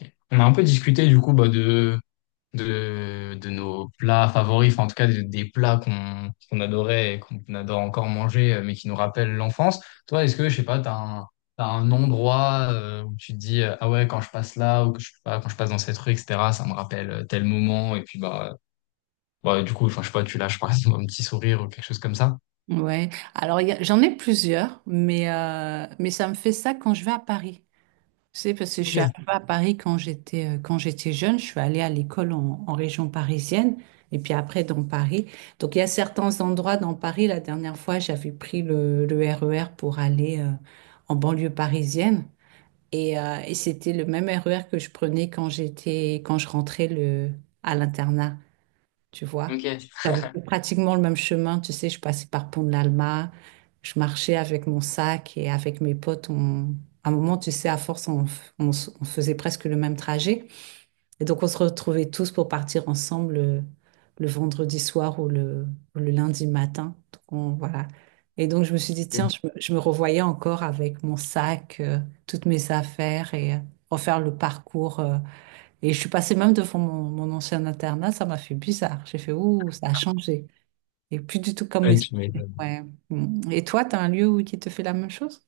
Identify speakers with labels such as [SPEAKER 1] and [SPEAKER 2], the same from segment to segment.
[SPEAKER 1] Ok. On a un peu discuté du coup bah, de nos plats favoris, enfin en tout cas des plats qu'on adorait et qu'on adore encore manger, mais qui nous rappellent l'enfance. Toi, est-ce que, je sais pas, t'as un endroit où tu te dis, ah ouais, quand je passe là, ou que je, sais pas, quand je passe dans cette rue, etc., ça me rappelle tel moment, et puis bah, du coup, enfin, je sais pas, tu lâches par exemple un petit sourire ou quelque chose comme ça.
[SPEAKER 2] Ouais, alors j'en ai plusieurs, mais ça me fait ça quand je vais à Paris. Tu sais, parce que je suis
[SPEAKER 1] Ok,
[SPEAKER 2] arrivée à Paris quand j'étais jeune, je suis allée à l'école en région parisienne et puis après dans Paris. Donc il y a certains endroits dans Paris, la dernière fois j'avais pris le RER pour aller en banlieue parisienne et c'était le même RER que je prenais quand je rentrais à l'internat tu vois.
[SPEAKER 1] ok.
[SPEAKER 2] J'avais fait pratiquement le même chemin, tu sais, je passais par Pont de l'Alma, je marchais avec mon sac et avec mes potes, on... à un moment, tu sais, à force, on, f- on s- on faisait presque le même trajet. Et donc, on se retrouvait tous pour partir ensemble vendredi soir ou le lundi matin. Donc, voilà. Et donc, je me suis dit, tiens, je me revoyais encore avec mon sac, toutes mes affaires et refaire le parcours. Et je suis passée même devant mon ancien internat, ça m'a fait bizarre. J'ai fait, ouh, ça a changé. Et plus du tout comme
[SPEAKER 1] Ouais,
[SPEAKER 2] mes
[SPEAKER 1] tu
[SPEAKER 2] souvenirs.
[SPEAKER 1] m'étonnes.
[SPEAKER 2] Ouais. Mm. Et toi, tu as un lieu où qui te fait la même chose?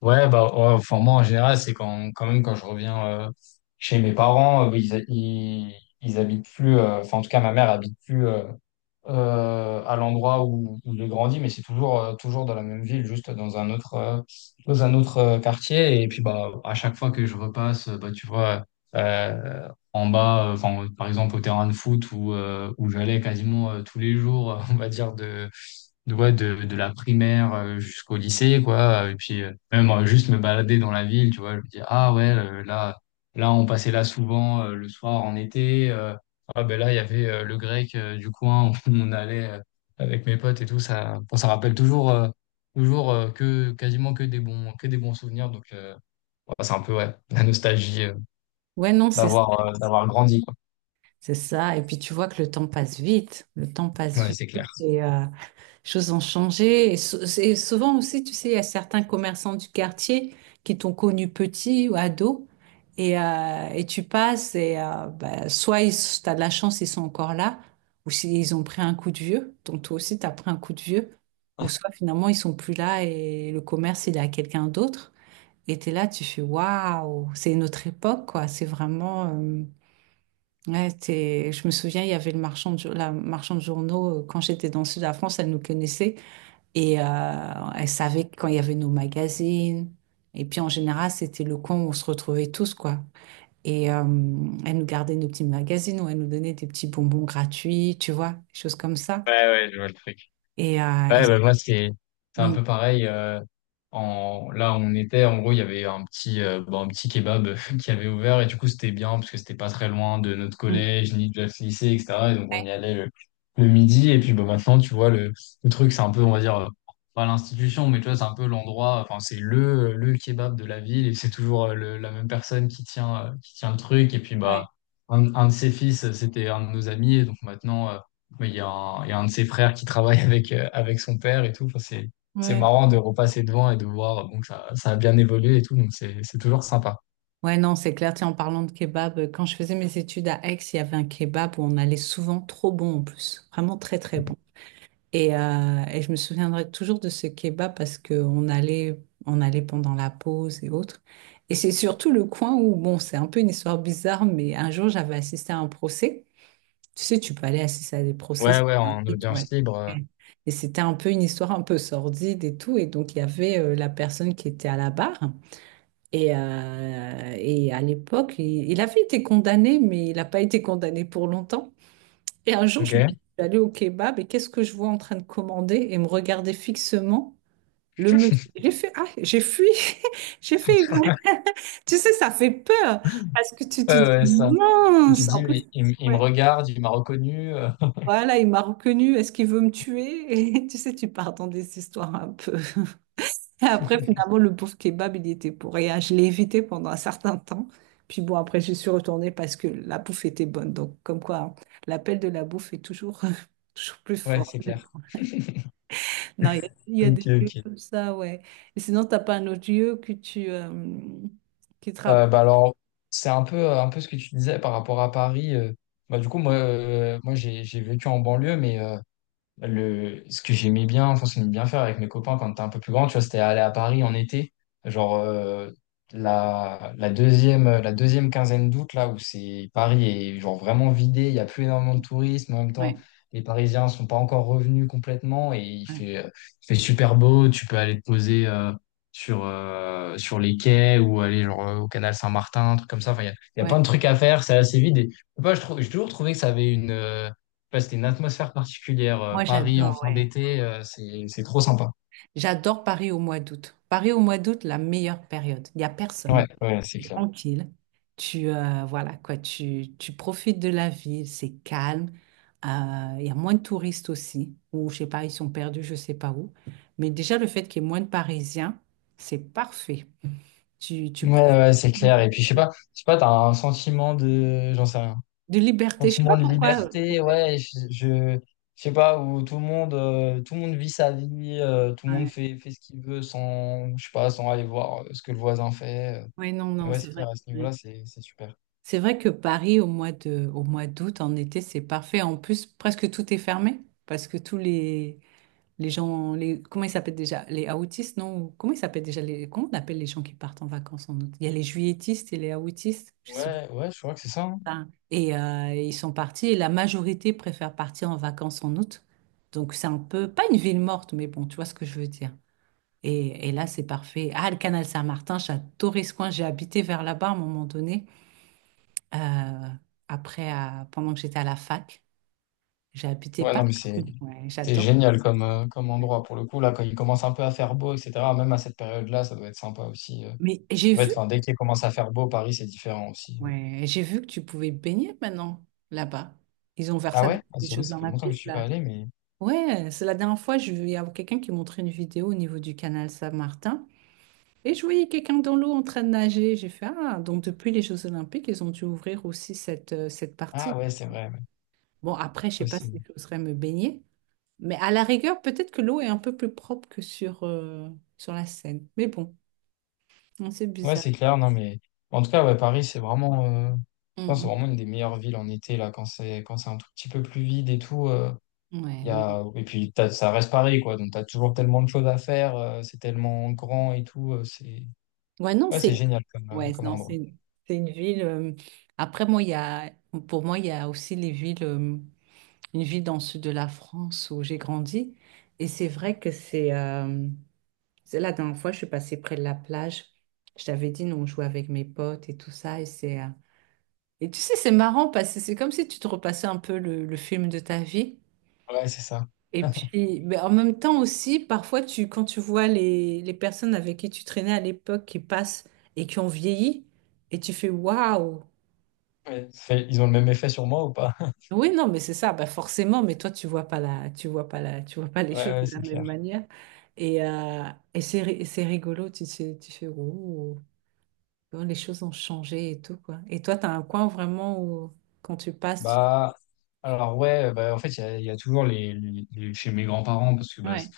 [SPEAKER 1] Ouais, bah, ouais, enfin, moi, en général, c'est quand même quand je reviens chez mes parents, bah, ils habitent plus, enfin, en tout cas, ma mère habite plus à l'endroit où j'ai grandi, mais c'est toujours dans la même ville, juste dans un autre quartier. Et puis, bah, à chaque fois que je repasse, bah, tu vois, euh, en bas, enfin, par exemple, au terrain de foot où j'allais quasiment tous les jours, on va dire, de la primaire jusqu'au lycée, quoi. Et puis, même juste me balader dans la ville, tu vois, je me dis, ah ouais, là, on passait là souvent le soir en été. Ah ben là, il y avait le grec du coin où on allait avec mes potes et tout. Ça, enfin, ça rappelle toujours, que quasiment que des bons souvenirs. Donc, ouais, c'est un peu, ouais, la nostalgie
[SPEAKER 2] Ouais, non,
[SPEAKER 1] d'avoir grandi, quoi.
[SPEAKER 2] c'est ça. Et puis tu vois que le temps passe vite. Le temps passe
[SPEAKER 1] Ouais,
[SPEAKER 2] vite.
[SPEAKER 1] c'est clair.
[SPEAKER 2] Et, choses ont changé. Et, et souvent aussi, tu sais, il y a certains commerçants du quartier qui t'ont connu petit ou ado. Et tu passes et bah, t'as de la chance, ils sont encore là, ou s'ils ont pris un coup de vieux, donc toi aussi t'as pris un coup de vieux, ou soit finalement ils sont plus là et le commerce il est à quelqu'un d'autre. Et t'es là, tu fais waouh, c'est une autre époque quoi. C'est vraiment, ouais, je me souviens, il y avait le marchand de, jour- la marchande de journaux quand j'étais dans le sud de la France, elle nous connaissait. Et elle savait quand il y avait nos magazines. Et puis en général, c'était le coin où on se retrouvait tous, quoi. Et elle nous gardait nos petits magazines ou elle nous donnait des petits bonbons gratuits, tu vois, des choses comme ça.
[SPEAKER 1] Ouais, ouais, je vois le truc.
[SPEAKER 2] Et,
[SPEAKER 1] Ouais, bah, moi, c'est un
[SPEAKER 2] Mm,
[SPEAKER 1] peu pareil. Là, on était, en gros, il y avait un petit kebab qui avait ouvert. Et du coup, c'était bien parce que c'était pas très loin de notre
[SPEAKER 2] mm.
[SPEAKER 1] collège, ni de notre lycée, etc. Et donc, on
[SPEAKER 2] Ouais,
[SPEAKER 1] y allait le midi. Et puis, bah, maintenant, tu vois, le truc, c'est un peu, on va dire, pas l'institution, mais tu vois, c'est un peu l'endroit, enfin, c'est le kebab de la ville. Et c'est toujours la même personne qui tient le truc. Et puis,
[SPEAKER 2] ouais,
[SPEAKER 1] bah, un de ses fils, c'était un de nos amis. Et donc, maintenant, mais il y a un de ses frères qui travaille avec son père et tout. Enfin, c'est
[SPEAKER 2] ouais.
[SPEAKER 1] marrant de repasser devant et de voir bon, que ça a bien évolué et tout. Donc, c'est toujours sympa.
[SPEAKER 2] Ouais, non, c'est clair. Tiens, en parlant de kebab, quand je faisais mes études à Aix, il y avait un kebab où on allait souvent, trop bon en plus, vraiment très très bon. Et je me souviendrai toujours de ce kebab on allait pendant la pause et autres. Et c'est surtout le coin où, bon, c'est un peu une histoire bizarre, mais un jour, j'avais assisté à un procès. Tu sais, tu peux aller assister à des procès,
[SPEAKER 1] Ouais,
[SPEAKER 2] c'est
[SPEAKER 1] ouais,
[SPEAKER 2] un
[SPEAKER 1] en
[SPEAKER 2] truc, ouais.
[SPEAKER 1] audience libre.
[SPEAKER 2] Ouais. Et c'était un peu une histoire un peu sordide et tout. Et donc, il y avait la personne qui était à la barre. Et à l'époque, il avait été condamné, mais il n'a pas été condamné pour longtemps. Et un jour,
[SPEAKER 1] Ok. Ouais,
[SPEAKER 2] je suis allée au kebab et qu'est-ce que je vois en train de commander et me regarder fixement le monsieur. J'ai fait, ah, j'ai fui, j'ai fait, tu sais, ça fait peur parce que tu te dis,
[SPEAKER 1] ouais, ça. Tu te
[SPEAKER 2] mince, en
[SPEAKER 1] dis,
[SPEAKER 2] plus,
[SPEAKER 1] mais il me
[SPEAKER 2] ouais,
[SPEAKER 1] regarde, il m'a reconnu.
[SPEAKER 2] voilà, il m'a reconnu, est-ce qu'il veut me tuer? Et tu sais, tu pars dans des histoires un peu. Et après, finalement, le pauvre kebab, il y était pour rien. Je l'ai évité pendant un certain temps. Puis bon, après, j'y suis retournée parce que la bouffe était bonne. Donc, comme quoi, hein, l'appel de la bouffe est toujours, toujours plus
[SPEAKER 1] Ouais,
[SPEAKER 2] fort.
[SPEAKER 1] c'est clair.
[SPEAKER 2] Non, il y a
[SPEAKER 1] Ok,
[SPEAKER 2] des lieux
[SPEAKER 1] ok.
[SPEAKER 2] comme ça, ouais. Et sinon, t'as pas un autre lieu que tu qui te
[SPEAKER 1] Euh,
[SPEAKER 2] rappelle.
[SPEAKER 1] bah alors, c'est un peu ce que tu disais par rapport à Paris. Bah, du coup, moi j'ai vécu en banlieue, mais. Ce que j'aimais bien, faire avec mes copains quand t'es un peu plus grand, tu vois, c'était aller à Paris en été, genre la deuxième quinzaine d'août, là où c'est Paris est genre vraiment vidé, il n'y a plus énormément de touristes, mais en même temps,
[SPEAKER 2] Ouais,
[SPEAKER 1] les Parisiens sont pas encore revenus complètement et il
[SPEAKER 2] ouais,
[SPEAKER 1] fait, euh, il fait super beau, tu peux aller te poser sur les quais ou aller genre au canal Saint-Martin, un truc comme ça, enfin, il y a
[SPEAKER 2] ouais.
[SPEAKER 1] plein de trucs à faire, c'est assez vide et je sais pas, je trouve, j'ai toujours trouvé que ça avait une. Ouais, c'était une atmosphère particulière.
[SPEAKER 2] Moi,
[SPEAKER 1] Paris en
[SPEAKER 2] j'adore,
[SPEAKER 1] fin
[SPEAKER 2] ouais.
[SPEAKER 1] d'été, c'est trop sympa.
[SPEAKER 2] J'adore Paris au mois d'août. Paris au mois d'août, la meilleure période. Il n'y a personne.
[SPEAKER 1] Ouais, ouais, c'est
[SPEAKER 2] C'est
[SPEAKER 1] clair.
[SPEAKER 2] tranquille. Voilà, quoi. Tu profites de la ville. C'est calme. Euh, Il y a moins de touristes aussi. Ou, je sais pas, ils sont perdus, je sais pas où. Mais déjà, le fait qu'il y ait moins de Parisiens, c'est parfait. Tu
[SPEAKER 1] Ouais,
[SPEAKER 2] profites.
[SPEAKER 1] ouais, c'est clair.
[SPEAKER 2] De
[SPEAKER 1] Et puis je sais
[SPEAKER 2] tout.
[SPEAKER 1] pas, je sais pas, t'as un sentiment de, j'en sais rien,
[SPEAKER 2] De liberté, je sais pas
[SPEAKER 1] sentiment de
[SPEAKER 2] pourquoi.
[SPEAKER 1] liberté.
[SPEAKER 2] Ouais,
[SPEAKER 1] Ouais, je sais pas où tout le monde vit sa vie, tout le monde
[SPEAKER 2] ouais.
[SPEAKER 1] fait ce qu'il veut sans, je sais pas, sans aller voir ce que le voisin fait.
[SPEAKER 2] Ouais, non,
[SPEAKER 1] Et
[SPEAKER 2] non,
[SPEAKER 1] ouais,
[SPEAKER 2] c'est
[SPEAKER 1] c'est
[SPEAKER 2] vrai.
[SPEAKER 1] clair à ce
[SPEAKER 2] Ouais.
[SPEAKER 1] niveau-là, c'est super.
[SPEAKER 2] C'est vrai que Paris, au mois d'août, en été, c'est parfait. En plus, presque tout est fermé parce que comment ils s'appellent déjà? Les aoûtistes, non? Ou comment ils s'appellent déjà comment on appelle les gens qui partent en vacances en août? Il y a les juilletistes et les aoûtistes, je sais
[SPEAKER 1] Ouais, ouais, je crois que c'est ça, hein.
[SPEAKER 2] pas. Et ils sont partis et la majorité préfère partir en vacances en août. Donc, c'est un peu, pas une ville morte, mais bon, tu vois ce que je veux dire. Et là, c'est parfait. Ah, le canal Saint-Martin, j'adorais ce coin. J'ai habité vers là-bas à un moment donné. Euh, après, pendant que j'étais à la fac, j'ai habité
[SPEAKER 1] Ouais,
[SPEAKER 2] pas.
[SPEAKER 1] non, mais c'est
[SPEAKER 2] Ouais,
[SPEAKER 1] c'est
[SPEAKER 2] j'adore.
[SPEAKER 1] génial comme
[SPEAKER 2] Ouais.
[SPEAKER 1] endroit pour le coup. Là, quand il commence un peu à faire beau, etc., même à cette période-là, ça doit être sympa aussi.
[SPEAKER 2] Mais j'ai
[SPEAKER 1] En fait,
[SPEAKER 2] vu,
[SPEAKER 1] enfin, dès qu'il commence à faire beau, Paris, c'est différent aussi.
[SPEAKER 2] ouais, j'ai vu que tu pouvais baigner maintenant là-bas. Ils ont ouvert
[SPEAKER 1] Ah
[SPEAKER 2] ça
[SPEAKER 1] ouais?
[SPEAKER 2] depuis
[SPEAKER 1] Ah,
[SPEAKER 2] les
[SPEAKER 1] c'est vrai,
[SPEAKER 2] Jeux
[SPEAKER 1] ça fait longtemps que je
[SPEAKER 2] Olympiques,
[SPEAKER 1] suis pas
[SPEAKER 2] là.
[SPEAKER 1] allé, mais.
[SPEAKER 2] Ouais, c'est la dernière fois, il y a quelqu'un qui montrait une vidéo au niveau du canal Saint-Martin. Et je voyais quelqu'un dans l'eau en train de nager. J'ai fait, ah, donc depuis les Jeux Olympiques, ils ont dû ouvrir aussi cette
[SPEAKER 1] Ah
[SPEAKER 2] partie.
[SPEAKER 1] ouais, c'est vrai, ouais,
[SPEAKER 2] Bon, après, je sais pas si
[SPEAKER 1] possible.
[SPEAKER 2] j'oserais me baigner, mais à la rigueur, peut-être que l'eau est un peu plus propre que sur, sur la Seine. Mais bon, non, c'est
[SPEAKER 1] Ouais,
[SPEAKER 2] bizarre.
[SPEAKER 1] c'est clair, non, mais. En tout cas, ouais, Paris, c'est vraiment. Je pense que c'est
[SPEAKER 2] Mm,
[SPEAKER 1] vraiment une des meilleures villes en été, là, quand c'est un tout petit peu plus vide et tout.
[SPEAKER 2] mm. Ouais,
[SPEAKER 1] Il y
[SPEAKER 2] non.
[SPEAKER 1] a. Et puis, ça reste Paris, quoi. Donc, t'as toujours tellement de choses à faire, c'est tellement grand et tout. C'est.
[SPEAKER 2] Ouais, non,
[SPEAKER 1] Ouais, c'est
[SPEAKER 2] c'est
[SPEAKER 1] génial comme, euh,
[SPEAKER 2] ouais,
[SPEAKER 1] comme
[SPEAKER 2] non,
[SPEAKER 1] endroit.
[SPEAKER 2] c'est une ville. Après, moi, il y a, pour moi, il y a aussi les villes, une ville dans le sud de la France où j'ai grandi. Et c'est vrai que c'est la dernière fois, je suis passée près de la plage. Je t'avais dit, nous, on jouait avec mes potes et tout ça. Et c'est et tu sais, c'est marrant parce que c'est comme si tu te repassais un peu le film de ta vie.
[SPEAKER 1] Ouais, c'est ça.
[SPEAKER 2] Et puis, mais en même temps aussi, parfois, quand tu vois les personnes avec qui tu traînais à l'époque qui passent et qui ont vieilli, et tu fais waouh!
[SPEAKER 1] Ouais, ils ont le même effet sur moi ou pas?
[SPEAKER 2] Oui, non, mais c'est ça, bah forcément, mais toi, tu vois pas les
[SPEAKER 1] Ouais,
[SPEAKER 2] choses de
[SPEAKER 1] ouais,
[SPEAKER 2] la
[SPEAKER 1] c'est
[SPEAKER 2] même
[SPEAKER 1] clair.
[SPEAKER 2] manière. Et, et c'est rigolo, tu fais oh, comment les choses ont changé et tout, quoi. Et toi, tu as un coin vraiment où, quand tu passes,
[SPEAKER 1] Bah, alors ouais, bah, en fait, il y a toujours chez mes grands-parents parce que
[SPEAKER 2] tu...
[SPEAKER 1] bah, c'est
[SPEAKER 2] Ouais,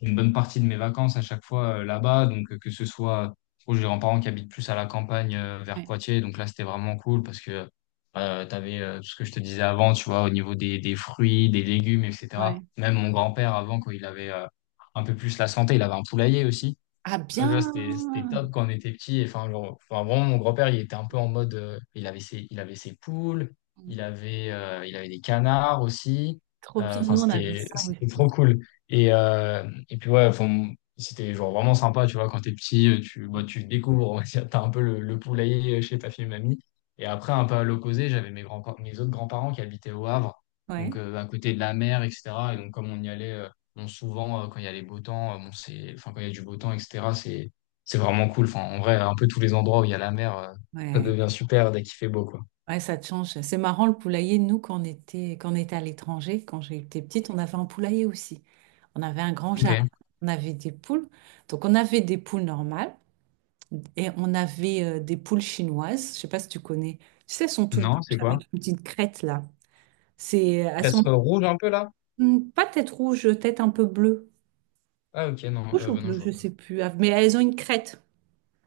[SPEAKER 1] c'est une bonne partie de mes vacances à chaque fois là-bas. Donc, que ce soit, bon, j'ai des grands-parents qui habitent plus à la campagne vers
[SPEAKER 2] ouais,
[SPEAKER 1] Poitiers. Donc là, c'était vraiment cool parce que tu avais tout ce que je te disais avant, tu vois, au niveau des fruits, des légumes, etc.
[SPEAKER 2] ouais.
[SPEAKER 1] Même mon grand-père, avant, quand il avait un peu plus la santé, il avait un poulailler aussi.
[SPEAKER 2] Ah
[SPEAKER 1] Ça, tu vois, c'était
[SPEAKER 2] bien!
[SPEAKER 1] c'était top quand on était petit. Enfin, genre, enfin, vraiment, mon grand-père, il était un peu en mode. Il avait ses poules, il avait des canards aussi.
[SPEAKER 2] Trop bien,
[SPEAKER 1] Enfin,
[SPEAKER 2] nous on avait
[SPEAKER 1] c'était
[SPEAKER 2] ça
[SPEAKER 1] c'était trop
[SPEAKER 2] aussi.
[SPEAKER 1] cool. Et, euh, et puis, ouais, enfin, c'était genre vraiment sympa, tu vois, quand t'es petit, bah, tu découvres, on va dire, t'as un peu le poulailler chez ta fille et mamie. Et après, un peu à l'opposé, j'avais mes autres grands-parents qui habitaient au Havre, donc
[SPEAKER 2] Ouais,
[SPEAKER 1] à côté de la mer, etc. Et donc, comme on y allait. Bon, souvent, quand il y a les beaux temps, bon, c'est, enfin, quand il y a du beau temps, etc., c'est vraiment cool. Enfin, en vrai, un peu tous les endroits où il y a la mer, ça
[SPEAKER 2] ouais,
[SPEAKER 1] devient super dès qu'il fait beau, quoi.
[SPEAKER 2] ouais, ça te change. C'est marrant le poulailler. Nous, quand on était à l'étranger, quand j'étais petite, on avait un poulailler aussi. On avait un grand
[SPEAKER 1] Ok.
[SPEAKER 2] jardin. On avait des poules. Donc on avait des poules normales et on avait des poules chinoises. Je sais pas si tu connais. Tu sais, elles sont toutes
[SPEAKER 1] Non, c'est
[SPEAKER 2] blanches
[SPEAKER 1] quoi?
[SPEAKER 2] avec une petite crête là. C'est, elles sont
[SPEAKER 1] Être rouge un peu là?
[SPEAKER 2] hmm, pas tête rouge, tête un peu bleue.
[SPEAKER 1] Ah, ok, non,
[SPEAKER 2] Rouge ou
[SPEAKER 1] bah non,
[SPEAKER 2] bleu,
[SPEAKER 1] je
[SPEAKER 2] je
[SPEAKER 1] vois
[SPEAKER 2] sais
[SPEAKER 1] pas.
[SPEAKER 2] plus. Ah, mais elles ont une crête.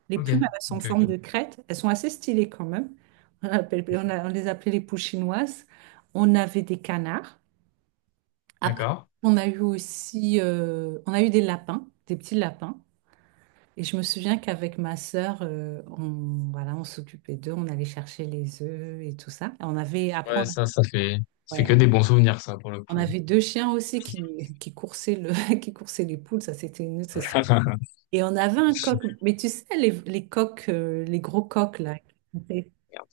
[SPEAKER 2] Les
[SPEAKER 1] Ok,
[SPEAKER 2] plumes, elles sont en
[SPEAKER 1] ok,
[SPEAKER 2] forme
[SPEAKER 1] ok.
[SPEAKER 2] de crête. Elles sont assez stylées quand même. On appelle- on a- on les appelait les poules chinoises. On avait des canards. Après,
[SPEAKER 1] D'accord.
[SPEAKER 2] on a eu aussi, on a eu des lapins, des petits lapins. Et je me souviens qu'avec ma sœur, on, voilà, on s'occupait d'eux, on allait chercher les œufs et tout ça. Et on avait,
[SPEAKER 1] Ouais, ça fait
[SPEAKER 2] ouais,
[SPEAKER 1] que des bons souvenirs, ça, pour le
[SPEAKER 2] on
[SPEAKER 1] coup.
[SPEAKER 2] avait deux chiens aussi qui coursaient le, qui coursaient les poules. Ça, c'était une autre histoire. Et on avait un coq. Mais tu sais, les coqs, les gros coqs là.
[SPEAKER 1] Merde.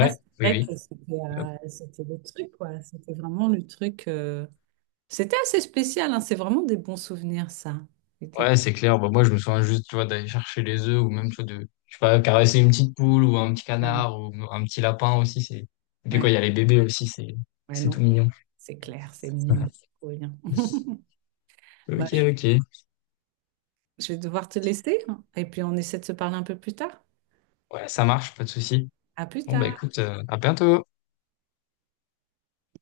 [SPEAKER 2] Ça, c'est
[SPEAKER 1] oui,
[SPEAKER 2] vrai
[SPEAKER 1] oui.
[SPEAKER 2] que c'était le truc, quoi. C'était vraiment le truc. C'était assez spécial, hein. C'est vraiment des bons souvenirs, ça. C'était...
[SPEAKER 1] Ouais, c'est clair. Bah, moi, je me souviens juste, tu vois, d'aller chercher les œufs ou même, tu vois, je sais pas, caresser une petite poule ou un petit
[SPEAKER 2] Ouais,
[SPEAKER 1] canard ou un petit lapin aussi. Et puis
[SPEAKER 2] ouais,
[SPEAKER 1] quoi, il y a les bébés aussi, c'est,
[SPEAKER 2] ouais,
[SPEAKER 1] c'est
[SPEAKER 2] non.
[SPEAKER 1] tout mignon.
[SPEAKER 2] C'est clair, c'est mignon. Trop bien. Bah,
[SPEAKER 1] Ok, ok.
[SPEAKER 2] je vais devoir te laisser hein. Et puis on essaie de se parler un peu plus tard.
[SPEAKER 1] Ouais, ça marche, pas de souci.
[SPEAKER 2] À plus
[SPEAKER 1] Bon, bah,
[SPEAKER 2] tard.
[SPEAKER 1] écoute, à bientôt.